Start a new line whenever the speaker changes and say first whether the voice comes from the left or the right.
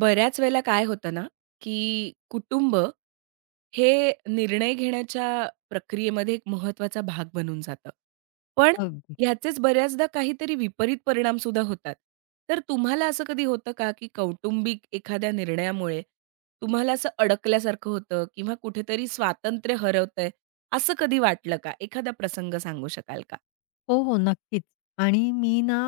right: बऱ्याच वेळेला काय होतं ना, की कुटुंब हे निर्णय घेण्याच्या प्रक्रियेमध्ये एक महत्वाचा भाग बनून जातं. पण
left: अगदी.
right: ह्याचेच बऱ्याचदा काहीतरी विपरीत परिणामसुद्धा होतात. तर तुम्हाला असं कधी होतं का, की कौटुंबिक एखाद्या निर्णयामुळे तुम्हाला असं अडकल्यासारखं होतं किंवा कुठेतरी स्वातंत्र्य हरवतंय, असं कधी वाटलं का? एखादा प्रसंग सांगू शकाल का?
left: हो, हो. नक्कीच. आणि मी ना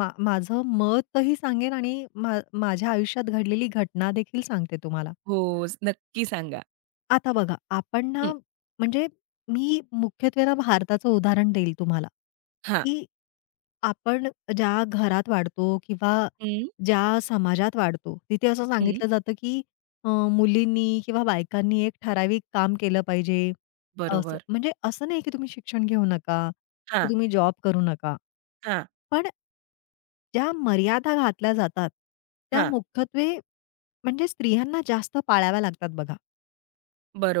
left: माझं मतही सांगेन आणि माझ्या आयुष्यात घडलेली घटनादेखील सांगते तुम्हाला.
right: हो, नक्की सांगा.
left: आता बघा आपण
right: हं.
left: ना म्हणजे मी मुख्यत्वे ना भारताचं उदाहरण देईल तुम्हाला,
right: हां.
left: की आपण ज्या घरात वाढतो किंवा
right: हं, हं.
left: ज्या समाजात वाढतो, तिथे असं सांगितलं जातं, की मुलींनी किंवा बायकांनी एक ठराविक काम केलं पाहिजे. असं
right: बरोबर.
left: म्हणजे असं नाही, की तुम्ही शिक्षण घेऊ नका,
right: हां,
left: की तुम्ही जॉब करू नका.
right: हां,
left: पण ज्या मर्यादा घातल्या जातात, त्या
right: हां.
left: मुख्यत्वे म्हणजे स्त्रियांना जास्त पाळाव्या लागतात बघा.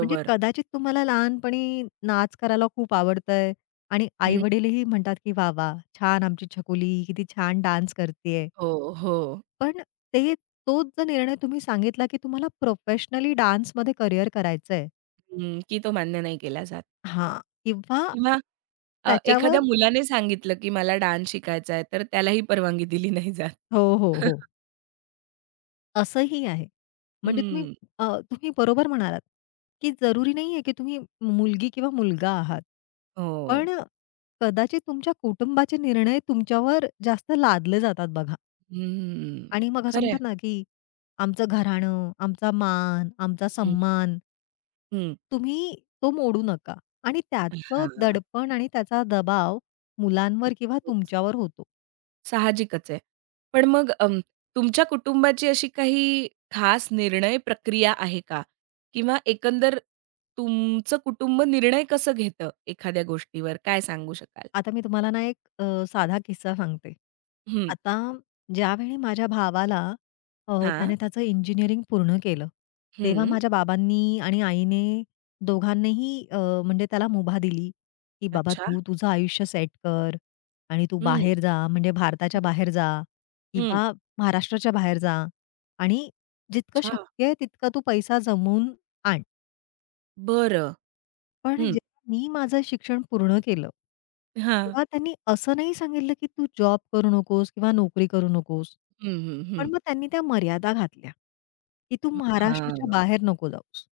left: म्हणजे कदाचित तुम्हाला लहानपणी नाच करायला खूप आवडतंय आणि
right: हं.
left: आई-वडीलही म्हणतात, की "वाह, वाह! छान आमची छकुली किती छान डान्स करतीये."
right: हो, हो.
left: पण ते तोच जर निर्णय तुम्ही सांगितला, की तुम्हाला प्रोफेशनली डान्समध्ये करियर करायचंय
right: हं, की तो मान्य नाही केला जात
left: हां, किंवा
right: किंवा
left: त्याच्यावर
right: एखाद्या मुलाने सांगितलं, की मला डान्स शिकायचा आहे, तर त्यालाही परवानगी दिली नाही जात.
left: हो, हो, हो. असंही आहे. म्हणजे
right: हं,
left: अ, तुम्ही बरोबर म्हणालात, की जरुरी नाहीये, की तुम्ही मुलगी किंवा मुलगा आहात.
right: हो.
left: पण कदाचित तुमच्या कुटुंबाचे निर्णय तुमच्यावर जास्त लादले जातात बघा
right: हं,
left: आणि मग असं
right: खरं आहे.
left: म्हणतात ना, की आमचं घराणं, आमचा मान, आमचा
right: हं,
left: सम्मान
right: हं.
left: तुम्ही तो मोडू नका आणि त्याचं
right: हां,
left: दडपण आणि त्याचा दबाव मुलांवर किंवा तुमच्यावर होतो.
right: साहजिकच आहे. पण मग तुमच्या कुटुंबाची अशी काही खास निर्णय प्रक्रिया आहे का? किंवा एकंदर तुमचं कुटुंब निर्णय कसं घेतं एखाद्या गोष्टीवर, काय सांगू शकाल?
left: आता मी तुम्हाला ना एक साधा किस्सा सांगते.
right: हं,
left: आता ज्यावेळी माझ्या भावाला
right: हां.
left: त्याने त्याचं इंजिनिअरिंग पूर्ण केलं, तेव्हा
right: हं.
left: माझ्या बाबांनी आणि आईने दोघांनीही म्हणजे त्याला मुभा दिली, की "बाबा
right: अच्छा.
left: तू तुझं आयुष्य सेट कर आणि तू
right: हं,
left: बाहेर जा, म्हणजे
right: हं,
left: भारताच्या बाहेर जा
right: हं.
left: किंवा महाराष्ट्राच्या बाहेर जा आणि जितकं
right: अच्छा.
left: शक्य आहे तितका तू पैसा जमवून आण."
right: बरं.
left: पण
right: हं.
left: जेव्हा मी माझं शिक्षण पूर्ण केलं,
right: हां.
left: तेव्हा त्यांनी असं नाही सांगितलं, की तू जॉब करू नकोस किंवा नोकरी करू नकोस.
right: हं, हं, हं.
left: पण मग त्यांनी त्या मर्यादा घातल्या, की तू
right: ह हां.
left: महाराष्ट्राच्या बाहेर नको जाऊस.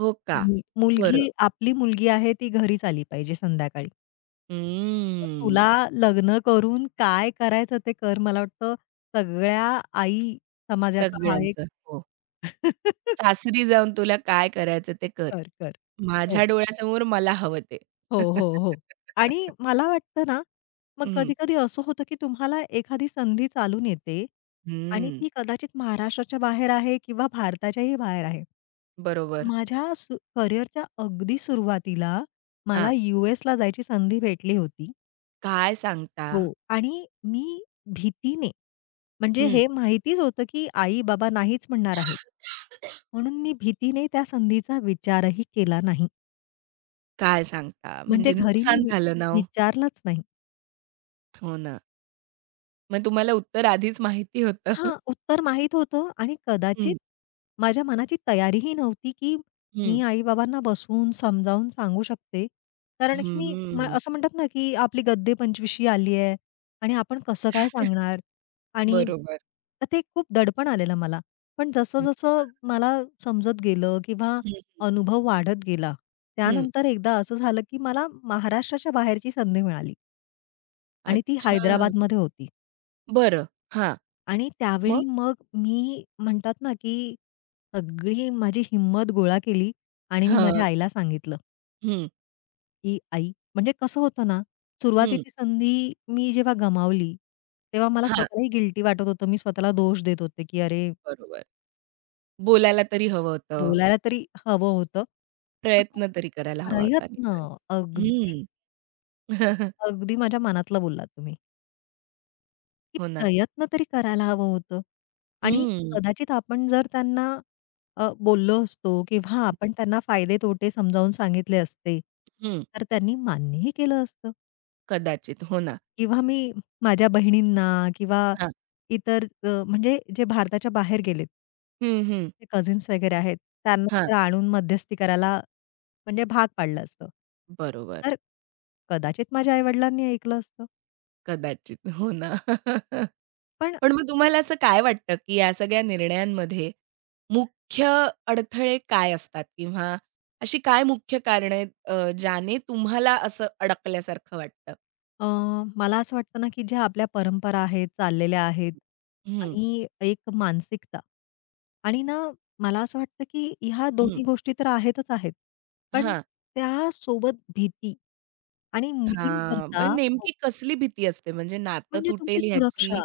right: हो का?
left: मु मुलगी
right: बरं.
left: आपली मुलगी आहे ती घरीच आली पाहिजे संध्याकाळी. मग तुला
right: हम्म.
left: लग्न करून काय करायचं ते कर. मला वाटतं सगळ्या आई समाजाचा हा एक
right: सगळ्यांचं. हो. सासरी जाऊन तुला काय करायचं ते कर.
left: कर, कर.
right: माझ्या
left: हो.
right: डोळ्यासमोर मला हवं ते.
left: हो, हो, हो. आणि मला वाटतं ना, मग
right: हं,
left: कधी-कधी असं होतं, की तुम्हाला एखादी संधी चालून येते आणि
right: हं.
left: ती कदाचित महाराष्ट्राच्या बाहेर आहे किंवा भारताच्याही बाहेर आहे.
right: बरोबर.
left: माझ्या करिअरच्या अगदी सुरुवातीला मला
right: हां.
left: यू-एसला जायची संधी भेटली होती
right: काय सांगता?
left: हो. आणि मी भीतीने म्हणजे
right: हं.
left: हे माहितीच होतं, की आई-बाबा नाहीच म्हणणार आहेत. म्हणून मी भीतीने त्या संधीचा विचारही केला नाही.
right: काय सांगता?
left: म्हणजे
right: म्हणजे
left: घरी मी
right: नुकसान झालं ना हो.
left: विचारलंच नाही.
right: हो ना. मग तुम्हाला उत्तर आधीच माहिती होतं.
left: हां, उत्तर माहीत होतं आणि कदाचित
right: हं,
left: माझ्या मनाची तयारीही नव्हती, की
right: हं.
left: मी आई-बाबांना बसवून समजावून सांगू शकते. कारण की मी
right: हम्म.
left: असं म्हणतात ना, की आपली गद्दे 25शी आली आहे आणि आपण कसं काय सांगणार? आणि
right: बरोबर.
left: तर ते खूप दडपण आलेलं मला. पण
right: हं,
left: जसं-जसं मला समजत गेलं किंवा
right: हं,
left: अनुभव वाढत गेला,
right: हं.
left: त्यानंतर एकदा असं झालं, की मला महाराष्ट्राच्या बाहेरची संधी मिळाली आणि ती
right: अच्छा.
left: हैदराबादमध्ये होती.
right: बरं. हां.
left: आणि त्यावेळी
right: मग?
left: मग मी म्हणतात ना, की सगळी माझी हिंमत गोळा केली आणि मी माझ्या
right: हां.
left: आईला सांगितलं,
right: हं,
left: की "आई" म्हणजे कसं होतं ना,
right: हं.
left: सुरुवातीची संधी मी जेव्हा गमावली, तेव्हा मला
right: हां,
left: स्वतःलाही गिल्टी वाटत होतं. मी स्वतःला दोष देत होते, की "अरे,
right: बरोबर. बोलायला तरी हवं होतं.
left: बोलायला तरी हवं होतं." असा
right: प्रयत्न तरी करायला हवा होता
left: प्रयत्न,
right: निदान.
left: अगदी,
right: हं.
left: अगदी माझ्या मनातलं बोललात तुम्ही. की
right: हो ना.
left: प्रयत्न तरी करायला हवं होतं आणि
right: हं,
left: कदाचित आपण जर त्यांना बोललो असतो किंवा आपण त्यांना फायदे-तोटे समजावून सांगितले असते,
right: हं.
left: तर त्यांनी मान्यही केलं असतं
right: कदाचित. हो ना.
left: किंवा मी माझ्या बहिणींना किंवा
right: हां.
left: इतर म्हणजे जे भारताच्या बाहेर गेलेत
right: हं, हं.
left: जे कझिन्स वगैरे आहेत, त्यांना
right: हां.
left: जर आणून मध्यस्थी करायला म्हणजे भाग पाडलं असतं.
right: बरोबर.
left: तर कदाचित माझ्या आई ऐकलं असतं.
right: कदाचित. हो ना.
left: पण
right: पण मग तुम्हाला असं काय वाटतं, की या सगळ्या निर्णयांमध्ये मुख्य अडथळे काय असतात? किंवा अशी काय मुख्य कारणं आहेत ज्याने तुम्हाला असं अडकल्यासारखं वाटतं?
left: अ, मला असं वाटतं ना, की ज्या आपल्या परंपरा आहेत, चाललेल्या आहेत
right: हं,
left: आणि एक मानसिकता आणि ना मला असं वाटतं, की ह्या
right: हं.
left: दोन्ही गोष्टी तर आहेतच आहेत. पण
right: हां,
left: त्यासोबत भीती आणि
right: हां. मग
left: मुलींकरता
right: नेमकी कसली भीती असते? म्हणजे नातं
left: म्हणजे तुमची
right: तुटेल ह्याची?
left: सुरक्षा,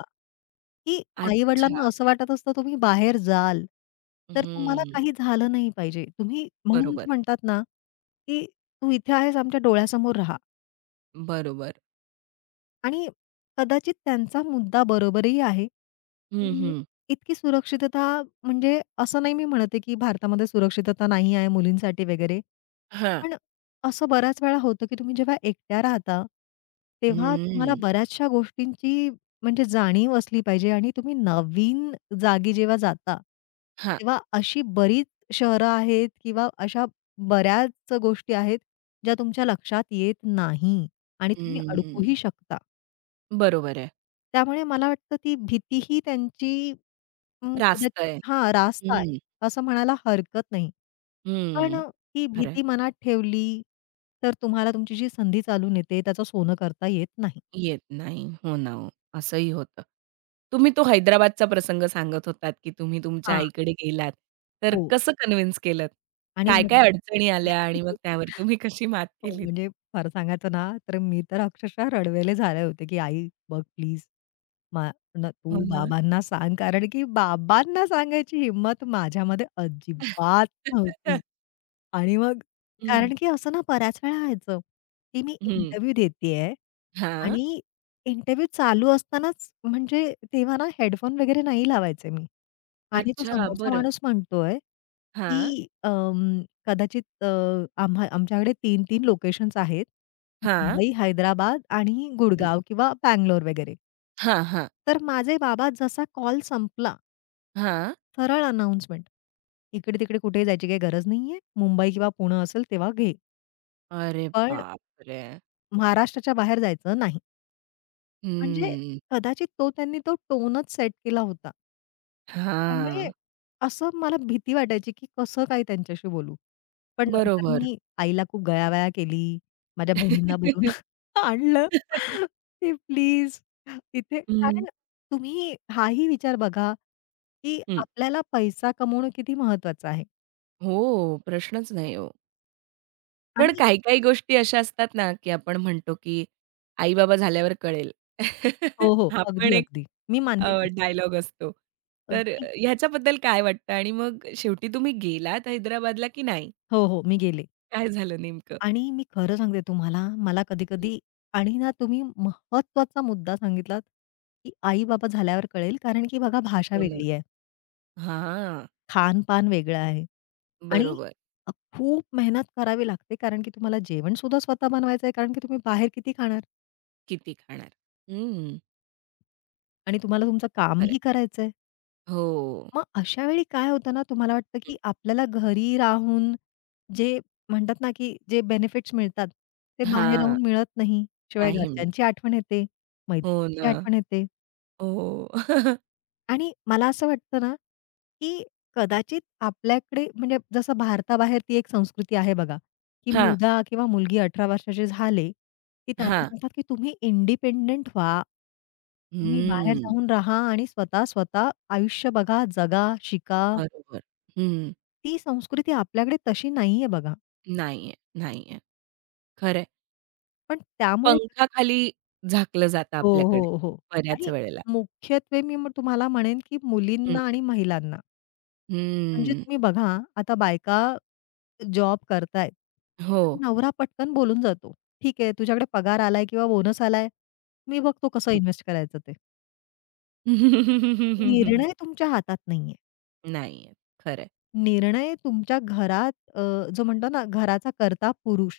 left: की आई-वडिलांना
right: अच्छा.
left: असं वाटत असतं तुम्ही बाहेर जाल, तर तुम्हाला
right: हं.
left: काही झालं नाही पाहिजे. तुम्ही म्हणून ते
right: बरोबर,
left: म्हणतात ना, की "तू इथे आहेस आमच्या डोळ्यासमोर राहा."
right: बरोबर.
left: आणि कदाचित त्यांचा मुद्दा बरोबरही आहे.
right: हं,
left: अं,
right: हं.
left: इतकी सुरक्षितता म्हणजे असं नाही मी म्हणत की भारतामध्ये सुरक्षितता नाही आहे मुलींसाठी वगैरे.
right: हां.
left: पण असं बऱ्याच वेळा होतं, की तुम्ही जेव्हा एकट्या राहता, तेव्हा तुम्हाला
right: हं.
left: बऱ्याचशा गोष्टींची म्हणजे जाणीव असली पाहिजे आणि तुम्ही नवीन जागी जेव्हा जाता,
right: हां.
left: तेव्हा अशी बरीच शहरं आहेत किंवा अशा बऱ्याच गोष्टी आहेत, ज्या तुमच्या लक्षात येत नाही आणि तुम्ही
right: हं.
left: अडकूही शकता.
right: बरोबर आहे.
left: त्यामुळे मला वाटतं ती भीतीही त्यांची
right: रास्त
left: कदाचित
right: आहे.
left: हां, रास्त आहे,
right: हं,
left: असं म्हणायला हरकत नाही. पण
right: हं.
left: ती
right: खरं
left: भीती मनात ठेवली, तर तुम्हाला तुमची जी संधी चालून येते, त्याचं सोनं करता येत नाही.
right: येत नाही. हो ना हो. असंही होतं. तुम्ही तो हैदराबादचा प्रसंग सांगत होतात, की तुम्ही तुमच्या
left: हां,
right: आईकडे गेलात. तर
left: हो.
right: कसं कन्व्हिन्स केलंत?
left: आणि मग
right: काय-काय अडचणी आल्या आणि मग त्यावर तुम्ही कशी मात
left: हो,
right: केलीत?
left: म्हणजे फार सांगायचं ना, तर मी तर अक्षरशः रडवेले झाले होते, की "आई बघ प्लीज, मा न
right: हो
left: तू
right: ना.
left: बाबांना सांग." कारण की बाबांना सांगायची हिंमत माझ्यामध्ये अजिबात नव्हती. आणि मग
right: हं,
left: कारण की असं ना बऱ्याच वेळा व्हायचं, की मी
right: हं.
left: इंटरव्ह्यू देतीये
right: हां.
left: आणि इंटरव्ह्यू चालू असतानाच म्हणजे तेव्हा ना हेडफोन वगैरे नाही लावायचे मी. आणि तो
right: अच्छा,
left: समोरचा
right: बरं.
left: माणूस म्हणतोय,
right: हां,
left: की कदाचित आमच्याकडे 3 लोकेशन्स आहेत.
right: हां.
left: मुंबई, हैदराबाद आणि
right: हं.
left: गुडगाव किंवा बंगलोर वगैरे.
right: हां, हां.
left: तर माझे बाबा जसा कॉल संपला,
right: हां.
left: सरळ अनाउन्समेंट. इकडे-तिकडे कुठेही जायची काही गरज नाहीये. मुंबई किंवा पुणे असेल तेव्हा घे.
right: अरे
left: पण
right: बापरे!
left: महाराष्ट्राच्या बाहेर जायचं नाही. म्हणजे
right: हं.
left: कदाचित तो त्यांनी तो टोनच सेट केला होता. त्यामुळे
right: हां.
left: असं मला भीती वाटायची, की कसं काय त्यांच्याशी बोलू? पण नंतर
right: बरोबर.
left: मी आईला खूप गयावया केली. माझ्या बहिणींना बोलवून आणलं, की "प्लीज इथे"
right: हं,
left: कारण तुम्ही हाही विचार बघा, की
right: हं.
left: आपल्याला पैसा कमवणं किती महत्वाचं आहे
right: हो, प्रश्नच नाही हो. पण
left: आणि
right: काही-काही गोष्टी अशा असतात ना, की आपण म्हणतो, की आई-बाबा झाल्यावर कळेल.
left: हो, हो.
right: हा पण
left: अगदी,
right: एक
left: अगदी. मी
right: अ,
left: मान्य करते.
right: डायलॉग असतो. तर
left: अगदी
right: ह्याच्याबद्दल काय वाटतं आणि मग शेवटी तुम्ही गेलात हैदराबादला की नाही?
left: हो, हो. मी गेले.
right: काय झालं नेमकं?
left: आणि मी खरं सांगते तुम्हाला, मला
right: हं,
left: कधी-कधी आणि ना तुम्ही महत्त्वाचा मुद्दा सांगितलात, की आई-बाबा झाल्यावर कळेल, कारण की बघा भाषा
right: हो ना.
left: वेगळी आहे,
right: हां,
left: खानपान वेगळं आहे आणि
right: बरोबर.
left: अ, खूप मेहनत करावी लागते, कारण की तुम्हाला जेवणसुद्धा स्वतः बनवायचं आहे, कारण की तुम्ही बाहेर किती खाणार?
right: किती खाणार? हं,
left: आणि तुम्हाला तुमचं
right: खरं
left: कामही करायचं आहे.
right: हो.
left: मग अशा वेळी काय होतं ना, तुम्हाला वाटतं
right: हं.
left: की आपल्याला घरी राहून जे म्हणतात ना, की जे बेनिफिट्स मिळतात, ते बाहेर
right: हां,
left: राहून मिळत नाही. शिवाय
right: नाही मिळत.
left: घरच्यांची आठवण येते,
right: हो
left: मैत्रिणींची
right: ना.
left: आठवण येते.
right: हो.
left: आणि मला असं वाटतं ना, की कदाचित आपल्याकडे म्हणजे जसं भारताबाहेर ती एक संस्कृती आहे बघा, की
right: हां,
left: मुलगा किंवा मुलगी 18 वर्षाचे झाले, की त्यांना
right: हां.
left: सांगतात, की तुम्ही इंडिपेंडेंट व्हा. तुम्ही बाहेर
right: हं,
left: जाऊन राहा आणि स्वतः, स्वतः आयुष्य बघा, जगा, शिका.
right: बरोबर. हं,
left: ती संस्कृती आपल्याकडे तशी नाहीये बघा.
right: नाहीये, नाहीये. खरं
left: पण त्यामुळे
right: पंखाखाली झाकलं जातं
left: हो, हो,
right: आपल्याकडे
left: हो.
right: बऱ्याच
left: आणि
right: वेळेला.
left: मुख्यत्वे मी मग तुम्हाला म्हणेन, की
right: हं.
left: मुलींना आणि महिलांना. म्हणजे
right: हम्म.
left: तुम्ही बघा, आता बायका जॉब करतायेत.
right: हो.
left: पण नवरा पटकन बोलून जातो. "ठीक आहे, तुझ्याकडे पगार आलाय किंवा बोनस आलाय, मी बघतो कसं
right: हं.
left: इन्व्हेस्ट करायचं ते." निर्णय तुमच्या हातात नाहीये.
right: नाहीये. खरं आहे.
left: निर्णय तुमच्या घरात जो म्हणतो ना, घराचा कर्ता पुरुष,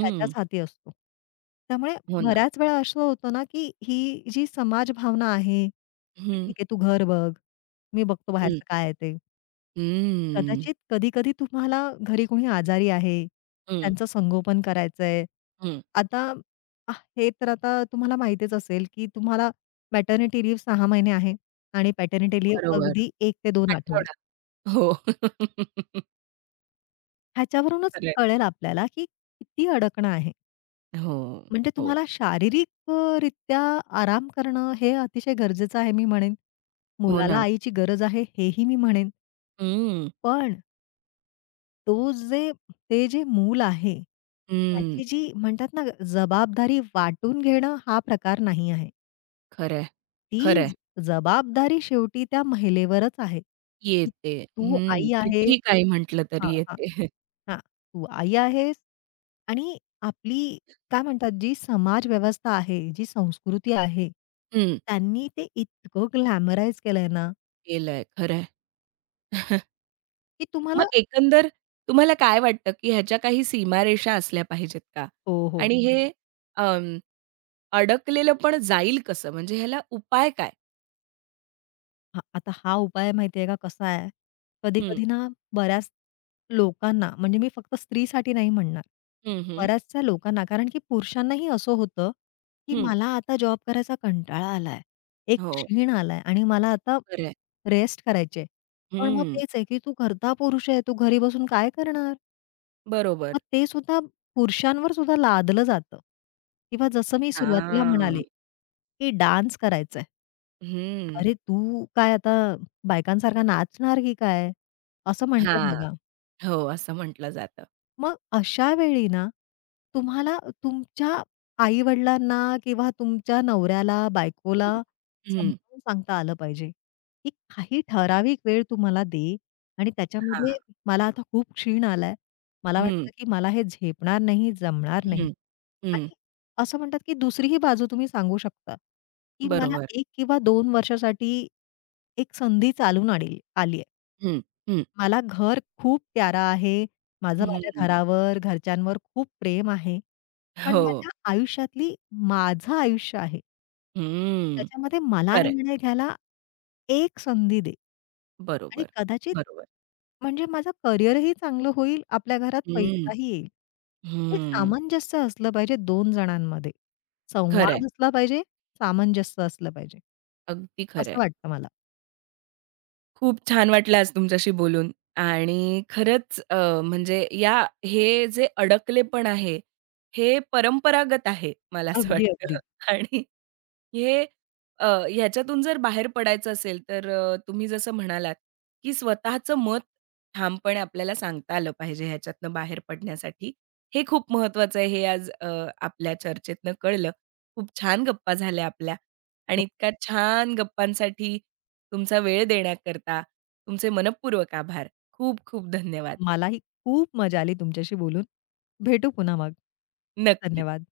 left: त्याच्याच हाती असतो. त्यामुळे
right: हो ना.
left: बऱ्याच वेळा असं होतं ना, की ही जी समाज भावना आहे, की
right: हं.
left: "ठीक आहे, तू घर बघ, मी बघतो
right: हं.
left: बाहेरचं काय आहे ते."
right: हम्म.
left: कदाचित कधी-कधी तुम्हाला घरी कोणी आजारी आहे,
right: हं.
left: त्यांचं संगोपन करायचंय.
right: हं.
left: आता हे तर आता तुम्हाला माहितीच असेल, की तुम्हाला मॅटर्निटी लीव्ह 6 महिने आहे आणि पॅटर्निटी लीव्ह
right: बरोबर.
left: अगदी एक ते 2 आठवडे.
right: आठवडा. हो.
left: ह्याच्यावरूनच
right: खरं आहे.
left: कळेल आपल्याला, की किती अडकणं आहे.
right: हो,
left: म्हणजे
right: हो.
left: तुम्हाला शारीरिक रित्या आराम करणं हे अतिशय गरजेचं आहे मी म्हणेन.
right: हो
left: मुलाला
right: ना.
left: आईची गरज आहे हेही मी म्हणेन.
right: हम्म.
left: पण तो जे ते जे मूल आहे,
right: हं.
left: त्याची जी म्हणतात ना जबाबदारी वाटून घेणं हा प्रकार नाही आहे.
right: खरं आहे.
left: ती
right: खरं आहे.
left: ज- जबाबदारी शेवटी त्या महिलेवरच आहे, की
right: येते.
left: तू
right: हं.
left: आई आहेस
right: कितीही काही म्हटलं
left: हां,
right: तरी
left: हां,
right: येते.
left: हां. तू आई आहेस आणि आपली काय म्हणतात जी समाज व्यवस्था आहे, जी संस्कृती आहे,
right: हं.
left: त्यांनी ते इतकं ग्लॅमराइज केलंय ना,
right: केलंय. खरं
left: की तुम्हाला
right: मग एकंदर तुम्हाला काय वाटतं, की ह्याच्या काही सीमारेषा असल्या पाहिजेत का?
left: हो, हो.
right: आणि हे अं, अडकलेलं पण जाईल कसं? म्हणजे ह्याला उपाय काय?
left: हां, आता हा उपाय माहिती आहे का कसा आहे,
right: हं,
left: कधी-कधी ना बऱ्याच लोकांना म्हणजे मी फक्त स्त्रीसाठी नाही म्हणणार,
right: हं, हं,
left: बऱ्याचशा लोकांना कारण की पुरुषांनाही असं होतं, की
right: हं.
left: मला आता जॉब करायचा कंटाळा आलाय, एक
right: हो,
left: क्षीण आलाय आणि मला आता
right: खरं आहे.
left: रेस्ट करायची आहे. पण मग
right: हं,
left: तेच आहे, की तू घरचा पुरुष आहे, तू घरी बसून काय करणार?
right: बरोबर.
left: मग ते सुद्धा पुरुषांवर सुद्धा लादलं जातं किंवा जसं मी सुरुवातीला
right: हां.
left: म्हणाले, की डान्स करायचा
right: हं.
left: अरे, तू काय आता बायकांसारखा नाचणार की काय? असं म्हणतात
right: हां.
left: बघा.
right: हो, असं म्हटलं जातं.
left: मग अशा वेळी ना, तुम्हाला तुमच्या आई-वडिलांना किंवा तुमच्या नवऱ्याला, बायकोला
right: हं. हं.
left: समजावून सांगता आलं पाहिजे, की काही ठराविक वेळ तुम्हाला दे आणि त्याच्यामध्ये
right: हां.
left: मला आता खूप क्षीण आलाय. मला
right: हं,
left: वाटतं की मला हे झेपणार नाही, जमणार नाही.
right: हं, हं.
left: आणि असं म्हणतात, की दुसरी ही बाजू तुम्ही सांगू शकता, की मला
right: बरोबर.
left: 1 किंवा 2 वर्षासाठी एक संधी चालून आलीये.
right: हं, हं,
left: मला घर खूप प्यारा आहे. माझं माझ्या
right: हं.
left: घरावर, घरच्यांवर खूप प्रेम आहे. पण
right: हो.
left: माझ्या आयुष्यातली माझं आयुष्य आहे.
right: हं.
left: त्याच्यामध्ये मला
right: खरं
left: निर्णय घ्यायला एक संधी दे. आणि
right: बरोबर,
left: कदाचित
right: बरोबर.
left: म्हणजे माझं करिअरही चांगलं होईल, आपल्या घरात
right: हं,
left: पैसाही येईल. ते
right: हं.
left: सामंजस्य असलं पाहिजे 2 जणांमध्ये.
right: खरं आहे.
left: संवाद असला पाहिजे, सामंजस्य असलं पाहिजे.
right: अगदी खरं
left: असं
right: आहे.
left: वाटतं मला.
right: खूप छान वाटलं आज तुमच्याशी बोलून आणि खरंच म्हणजे या हे जे अडकलेपण आहे, हे परंपरागत आहे मला असं
left: अगदी,
right: वाटतं
left: अगदी.
right: आणि हे अ, ह्याच्यातून जर बाहेर पडायचं असेल तर तुम्ही जसं म्हणालात, की स्वतःचं मत ठामपणे आपल्याला सांगता आलं पाहिजे ह्याच्यातनं बाहेर पडण्यासाठी. हे खूप महत्वाचं आहे हे आज आपल्या चर्चेतनं कळलं. खूप छान गप्पा झाल्या आपल्या. आणि
left: हो.
right: इतक्या छान गप्पांसाठी तुमचा वेळ देण्याकरता तुमचे मनःपूर्वक आभार. खूप खूप धन्यवाद.
left: मलाही खूप मजा आली तुमच्याशी बोलून. भेटू पुन्हा मग.
right: नक्की.
left: धन्यवाद.